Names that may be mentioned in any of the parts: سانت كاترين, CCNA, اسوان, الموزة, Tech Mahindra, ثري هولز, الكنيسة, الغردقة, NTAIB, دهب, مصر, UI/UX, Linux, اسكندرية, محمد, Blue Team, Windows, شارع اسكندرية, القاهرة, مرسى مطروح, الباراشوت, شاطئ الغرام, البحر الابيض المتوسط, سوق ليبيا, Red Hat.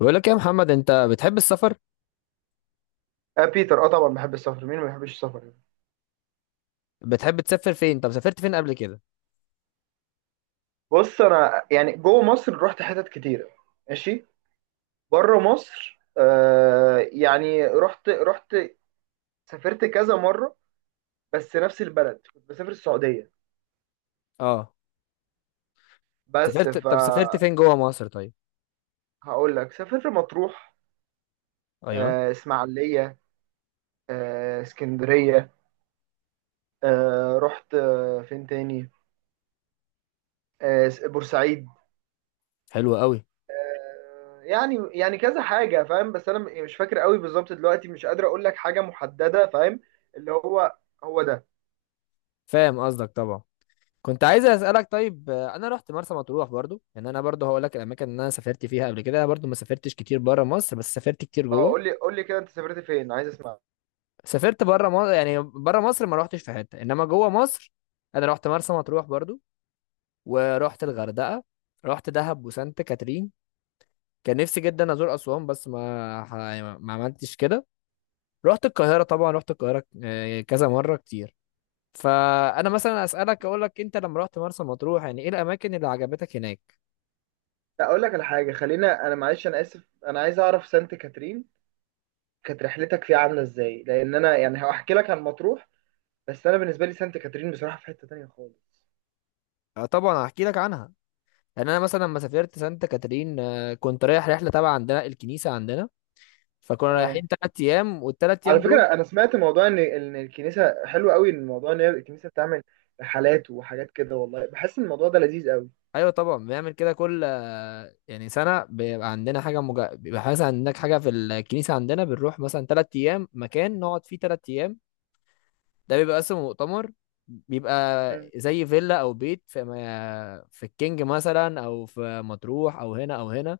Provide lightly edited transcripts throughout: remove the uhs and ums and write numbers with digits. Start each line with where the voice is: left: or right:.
left: بقول لك يا محمد، انت بتحب السفر؟
right: آه بيتر، طبعا بحب السفر. مين ما بيحبش السفر يعني.
left: بتحب تسافر فين؟ طب سافرت فين قبل كده؟
right: بص، انا يعني جوه مصر رحت حتت كتيره. ماشي. بره مصر، يعني رحت سافرت كذا مره. بس نفس البلد، كنت بسافر السعوديه.
left: اه.
right: بس،
left: طب سافرت فين جوه مصر؟ طيب،
right: هقول لك، سافرت مطروح،
left: ايوه.
right: اسماعيليه، اسكندريه، رحت، فين تاني؟ بورسعيد.
left: حلو قوي.
right: يعني كذا حاجة، فاهم. بس أنا يعني مش فاكر قوي بالظبط دلوقتي. مش قادر أقول لك حاجة محددة، فاهم. اللي هو، هو ده.
left: فاهم قصدك طبعا. كنت عايز اسالك، طيب، انا رحت مرسى مطروح برضو، يعني انا برضو هقول لك الاماكن اللي انا سافرت فيها قبل كده. انا برضو ما سافرتش كتير بره مصر، بس سافرت كتير
right: أه،
left: جوه.
right: قول لي قول لي كده. أنت سافرت فين؟ عايز أسمع.
left: سافرت بره مصر، يعني بره مصر ما رحتش في حته، انما جوه مصر انا رحت مرسى مطروح برضو، ورحت الغردقه، رحت دهب وسانت كاترين. كان نفسي جدا ازور اسوان بس ما عملتش كده. رحت القاهرة، طبعا رحت القاهرة كذا مرة كتير. فأنا مثلا أسألك أقول لك، أنت لما رحت مرسى مطروح يعني إيه الأماكن اللي عجبتك هناك؟
right: لا، أقول لك على حاجة، خلينا. أنا معلش، أنا آسف، أنا عايز أعرف سانت كاترين كانت رحلتك فيها عاملة إزاي، لأن أنا يعني هحكي لك عن مطروح. بس أنا بالنسبة لي سانت كاترين بصراحة في حتة تانية خالص.
left: طبعا هحكي لك عنها. يعني أنا مثلا لما سافرت سانتا كاترين، كنت رايح رحلة تبع عندنا الكنيسة عندنا. فكنا
right: اه.
left: رايحين 3 أيام، والتلات
right: على
left: أيام دول،
right: فكرة أنا سمعت موضوع إن الكنيسة حلو قوي، إن الموضوع إن هي الكنيسة بتعمل رحلات وحاجات كده، والله بحس إن الموضوع ده لذيذ قوي.
left: أيوة طبعا بنعمل كده. كل يعني سنة بيبقى عندنا حاجة بيبقى حاجة، عندك حاجة في الكنيسة عندنا، بنروح مثلا 3 أيام، مكان نقعد فيه 3 أيام. ده بيبقى اصلا مؤتمر. بيبقى
right: مم.
left: زي فيلا او بيت في في الكينج مثلا، او في مطروح، او هنا او هنا.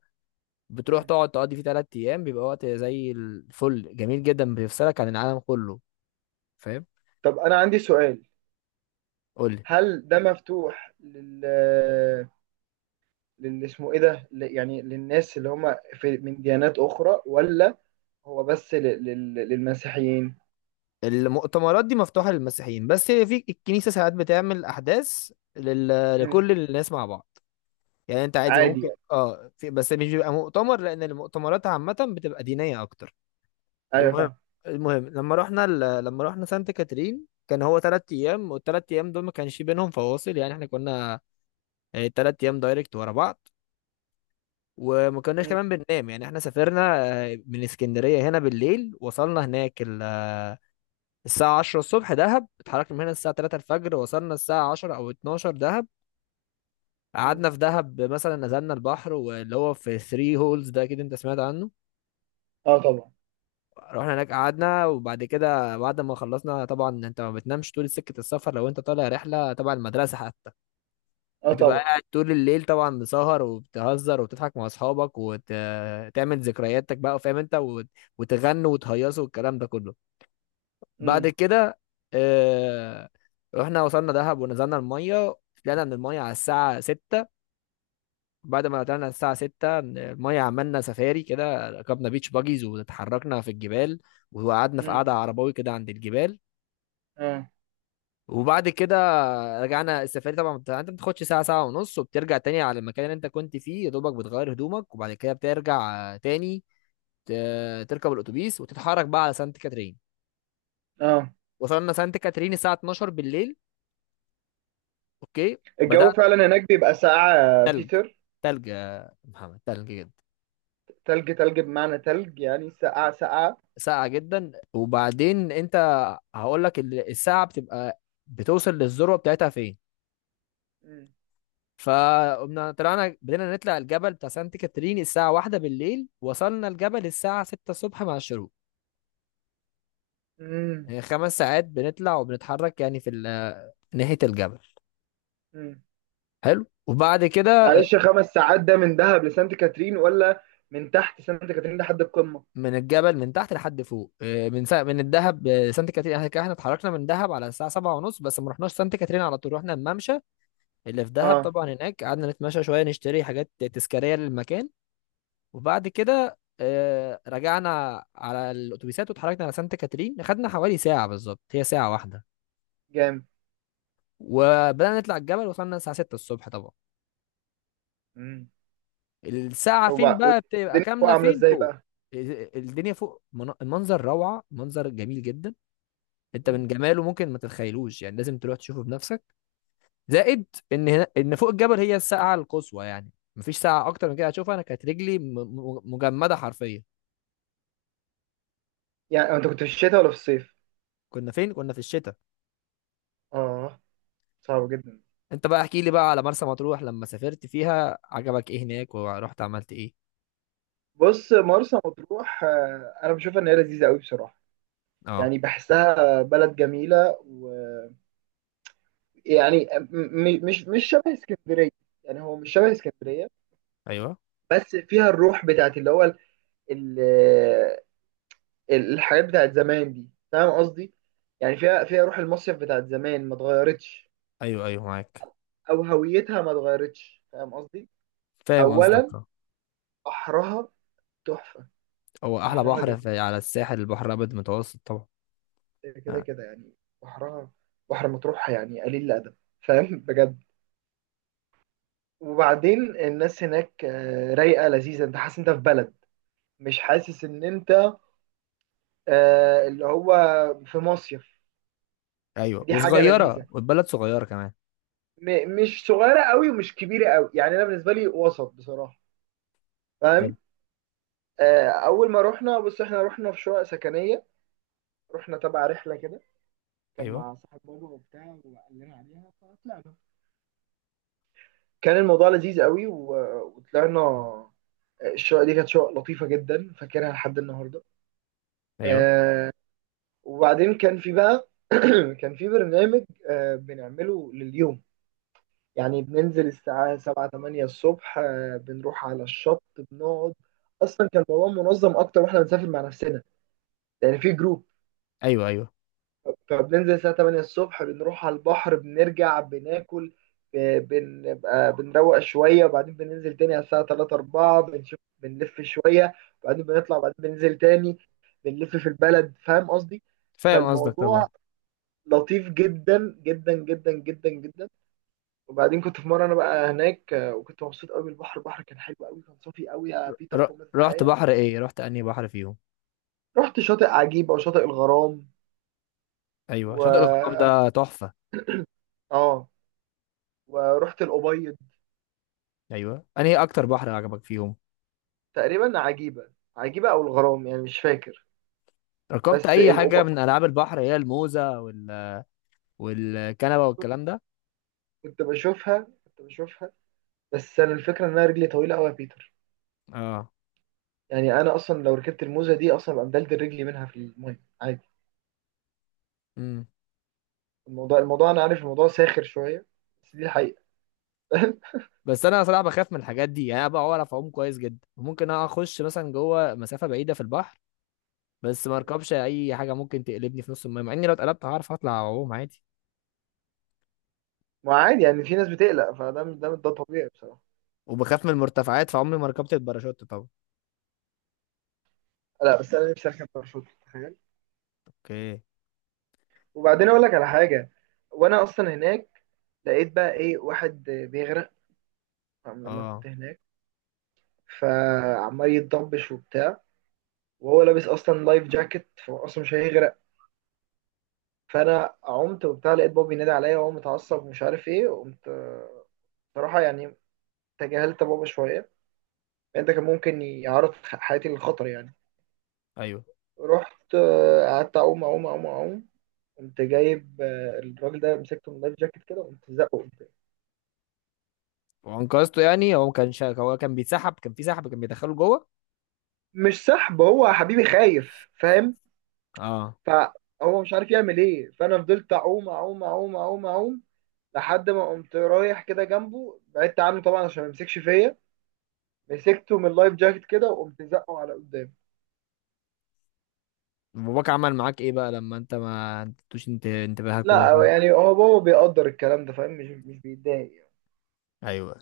left: بتروح
right: مم.
left: تقعد تقضي فيه 3 ايام، بيبقى وقت زي الفل، جميل جدا، بيفصلك عن العالم كله، فاهم.
right: طب انا عندي سؤال.
left: قول لي.
right: هل ده مفتوح لل اسمه ايه ده، يعني للناس اللي هم في من ديانات اخرى، ولا هو بس للمسيحيين؟
left: المؤتمرات دي مفتوحة للمسيحيين بس، هي في الكنيسة ساعات بتعمل احداث
right: مم.
left: لكل الناس مع بعض. يعني انت عادي
right: عادي
left: ممكن،
right: يعني.
left: اه، بس مش بيبقى مؤتمر، لان المؤتمرات عامة بتبقى دينية اكتر.
right: ايوه،
left: المهم،
right: فاهم.
left: المهم لما لما رحنا سانت كاترين، كان هو 3 ايام، والتلات ايام دول ما كانش بينهم فواصل، يعني احنا كنا، تلات ايام دايركت ورا بعض، وما كناش
right: مم.
left: كمان بننام. يعني احنا سافرنا من اسكندرية هنا بالليل، وصلنا هناك ال... آه، الساعة 10 الصبح دهب. اتحركنا من هنا الساعة 3 الفجر، وصلنا الساعة 10 او 12 دهب.
right: مم.
left: قعدنا في دهب مثلا، نزلنا البحر واللي هو في ثري هولز ده، اكيد انت سمعت عنه.
right: اه، طبعا.
left: رحنا هناك قعدنا، وبعد كده بعد ما خلصنا، طبعا انت ما بتنامش طول سكة السفر لو انت طالع رحلة تبع المدرسة حتى،
right: اه،
left: بتبقى
right: طبعا.
left: قاعد طول الليل طبعا، مسهر وبتهزر وبتضحك مع اصحابك وتعمل ذكرياتك بقى، فاهم، انت وتغنوا وتهيصوا والكلام ده كله. بعد
right: مم.
left: كده اه... رحنا وصلنا دهب ونزلنا المية. طلعنا من المية على الساعة 6. بعد ما طلعنا الساعة 6 المية، عملنا سفاري كده، ركبنا بيتش باجيز واتحركنا في الجبال، وقعدنا في
right: مم.
left: قعدة عرباوي كده عند الجبال.
right: اه.
left: وبعد كده رجعنا السفاري طبعا، يعني انت بتاخدش ساعة ساعة ونص، وبترجع تاني على المكان اللي انت كنت فيه، يا دوبك بتغير هدومك وبعد كده بترجع تاني تركب الأتوبيس وتتحرك بقى على سانت كاترين.
right: اه.
left: وصلنا سانت كاترين الساعة 12 بالليل. اوكي. بدأنا.
right: الجو فعلا هناك بيبقى ساقعة يا
left: تلج.
right: بيتر؟
left: تلج يا محمد، تلج جدا.
right: تلج، تلج، بمعنى تلج يعني ساقعة، ساقعة.
left: ساقعة جدا. وبعدين انت هقول لك الساعة بتبقى بتوصل للذروة بتاعتها فين؟ فقمنا طلعنا، بدينا نطلع الجبل بتاع سانت كاترين الساعة 1 بالليل، وصلنا الجبل الساعة 6 الصبح مع الشروق.
right: مم.
left: يعني 5 ساعات بنطلع وبنتحرك، يعني في ناحية الجبل.
right: مم.
left: حلو. وبعد كده
right: معلش، خمس ساعات ده من دهب لسانت كاترين ولا من تحت سانت كاترين لحد القمة؟
left: من الجبل من تحت لحد فوق. اه، من الدهب، سانت كاترين، احنا كده احنا اتحركنا من دهب على الساعة 7:30، بس ما رحناش سانت كاترين على طول، رحنا الممشى اللي في دهب
right: اه.
left: طبعا. هناك قعدنا نتمشى شوية، نشتري حاجات تذكارية للمكان. وبعد كده رجعنا على الأتوبيسات واتحركنا على سانت كاترين. أخدنا حوالي ساعة بالظبط، هي ساعة واحدة.
right: جامد.
left: وبدأنا نطلع الجبل، وصلنا الساعة 6 الصبح طبعا.
right: مم.
left: الساعة
right: طب
left: فين
right: بقى،
left: بقى بتبقى
right: والدنيا فوق
left: كاملة؟
right: عاملة
left: فين
right: ازاي
left: فوق
right: بقى؟
left: الدنيا فوق، المنظر روعة، منظر جميل جدا. انت
right: مم.
left: من جماله ممكن ما تتخيلوش، يعني لازم تروح تشوفه بنفسك. زائد ان هنا، ان فوق الجبل، هي الساعه القصوى يعني، مفيش ساعه اكتر من كده هتشوفها. انا كانت رجلي مجمده حرفيا.
right: يعني انت كنت في الشتاء ولا في الصيف؟
left: كنا فين؟ كنا في الشتاء.
right: اه. صعب جدا.
left: انت بقى احكي لي بقى على مرسى مطروح، لما سافرت فيها عجبك ايه هناك، ورحت عملت ايه؟
right: بص، مرسى مطروح، انا بشوفها ان هي لذيذة قوي بصراحة.
left: اه.
right: يعني بحسها بلد جميلة. ويعني مش شبه اسكندرية. يعني هو مش شبه اسكندرية.
left: ايوه
right: بس فيها الروح بتاعت اللي هو الحاجات بتاعت زمان دي، فاهم قصدي. يعني فيها روح المصيف بتاعت زمان ما اتغيرتش،
left: ايوه ايوه معاك.
right: او هويتها ما اتغيرتش، فاهم قصدي.
left: فاهم قصدك.
right: اولا،
left: آه.
right: بحرها تحفه.
left: هو احلى
right: بحرها
left: بحر
right: جميل
left: في على الساحل البحر الابيض المتوسط طبعا.
right: كده
left: آه.
right: كده يعني. بحرها، بحر مطروح، يعني قليل الادب، فاهم. بجد. وبعدين الناس هناك، رايقه لذيذه. انت حاسس انت في بلد، مش حاسس ان انت اللي هو في مصيف.
left: ايوه،
right: ودي حاجه
left: وصغيره،
right: لذيذه.
left: والبلد صغيره كمان.
right: مش صغيره قوي ومش كبيره قوي، يعني انا بالنسبه لي وسط بصراحه،
left: حلو.
right: فاهم. اول ما رحنا، بص، احنا رحنا في شقق سكنيه، رحنا تبع رحله كده، كان
left: ايوه
right: مع صاحب بابا وبتاع وقال لنا عليها، فطلعنا. كان الموضوع لذيذ قوي وطلعنا. الشقه دي كانت شقه لطيفه جدا، فاكرها لحد النهارده.
left: ايوه
right: آه، وبعدين كان في بقى كان في برنامج، بنعمله لليوم. يعني بننزل الساعه 7 8 الصبح، بنروح على الشط بنقعد. اصلا كان الموضوع منظم اكتر واحنا بنسافر مع نفسنا، يعني في جروب.
left: ايوه ايوه.
right: فبننزل الساعة 8 الصبح بنروح على البحر، بنرجع بناكل، بنبقى بنروق شوية، وبعدين بننزل تاني على الساعة 3 4 بنشوف بنلف شوية، وبعدين بنطلع، وبعدين بننزل تاني بنلف في البلد، فاهم قصدي؟
left: فاهم قصدك
right: فالموضوع
left: طبعا.
right: لطيف جدا جدا جدا جدا جدا. وبعدين كنت في مرة أنا بقى هناك، وكنت مبسوط قوي بالبحر. البحر كان حلو قوي، كان صافي قوي يا بيتر،
left: ر...
right: فوق ما
left: رحت
right: تتخيل.
left: بحر ايه؟ رحت انهي بحر فيهم؟
right: رحت شاطئ عجيبة وشاطئ الغرام،
left: ايوه،
right: و
left: شاطئ الغرام
right: آه
left: ده تحفه.
right: آه، ورحت الأبيض.
left: ايوه، انهي اكتر بحر عجبك فيهم؟
right: تقريبا عجيبة، عجيبة أو الغرام، يعني مش فاكر.
left: ركبت
right: بس
left: اي حاجه
right: الأوبا
left: من العاب البحر، هي الموزه والكنبه والكلام ده؟
right: كنت بشوفها. بس أنا الفكرة إن أنا رجلي طويلة أوي يا بيتر،
left: اه.
right: يعني أنا أصلا لو ركبت الموزة دي أصلا ببقى مدلدل رجلي منها في المية عادي.
left: امم
right: الموضوع أنا عارف الموضوع ساخر شوية، بس دي الحقيقة.
left: بس انا صراحه بخاف من الحاجات دي، يعني انا بقى بعرف اعوم كويس جدا، ممكن أنا اخش مثلا جوه مسافه بعيده في البحر، بس ما اركبش اي حاجه ممكن تقلبني في نص الميه، مع اني لو اتقلبت هعرف اطلع اعوم عادي.
right: ما عادي يعني، في ناس بتقلق فده ده ده طبيعي بصراحة.
left: وبخاف من المرتفعات، فعمري ما ركبت الباراشوت طبعا.
right: لا، بس أنا نفسي أركب باراشوت، تخيل.
left: اوكي.
right: وبعدين أقول لك على حاجة. وأنا أصلا هناك لقيت بقى إيه واحد بيغرق لما
left: اه.
right: كنت هناك، فعمال يتضبش وبتاع. وهو لابس اصلا لايف جاكيت، فهو اصلا مش هيغرق. فانا عمت وبتاع، لقيت بابا بينادي عليا وهو متعصب ومش عارف ايه. قمت صراحه يعني تجاهلت بابا شويه، لأن ده كان ممكن يعرض حياتي للخطر يعني.
left: ايوه.
right: رحت قعدت اعوم اعوم اعوم اعوم. قمت جايب الراجل ده، مسكته من اللايف جاكيت كده وقمت زقه قمت.
left: وانقذته يعني؟ هو ما كانش، هو كان بيتسحب؟ كان في سحب كان بيدخله جوه؟
right: مش سحب هو يا حبيبي، خايف، فاهم.
left: اه.
right: فهو مش عارف يعمل ايه، فانا فضلت اعوم اعوم اعوم اعوم اعوم لحد ما قمت رايح كده جنبه. بعدت عنه طبعا عشان ما يمسكش فيا، مسكته من اللايف جاكيت كده وقمت زقه على قدام.
left: باباك عمل معاك ايه بقى لما انت، ما انتوش انت انتباهك،
right: لا،
left: ودخلت؟
right: يعني هو بابا بيقدر الكلام ده، فاهم، مش بيتضايق يعني.
left: ايوه.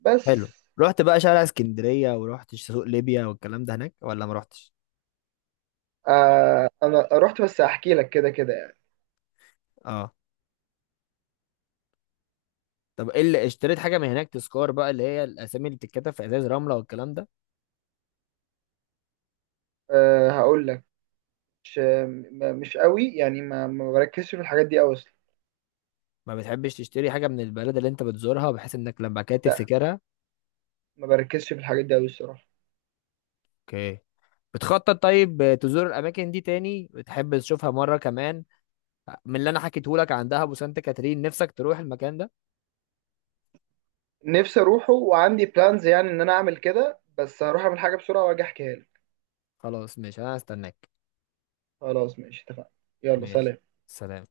right: بس.
left: حلو. رحت بقى شارع اسكندرية، ورحت سوق ليبيا والكلام ده هناك، ولا ما رحتش؟
right: آه، انا رحت بس احكي لك كده كده يعني.
left: اه. طب ايه اللي اشتريت حاجة من هناك تذكار بقى، اللي هي الاسامي اللي بتتكتب في ازاز رملة والكلام ده؟
right: آه، هقول لك، مش قوي يعني، ما بركزش في الحاجات دي قوي اصلا.
left: ما بتحبش تشتري حاجة من البلد اللي انت بتزورها، بحيث انك لما بعد كده
right: لا،
left: تفتكرها؟
right: ما بركزش في الحاجات دي قوي الصراحه.
left: اوكي. بتخطط طيب تزور الاماكن دي تاني، بتحب تشوفها مرة كمان؟ من اللي انا حكيته لك عن دهب وسانت كاترين، نفسك تروح المكان ده؟
right: نفسي اروحه وعندي بلانز يعني ان انا اعمل كده، بس هروح اعمل حاجه بسرعه واجي احكيها لك.
left: خلاص ماشي، انا هستناك.
right: خلاص ماشي، اتفقنا. يلا،
left: ماشي.
right: سلام.
left: سلام.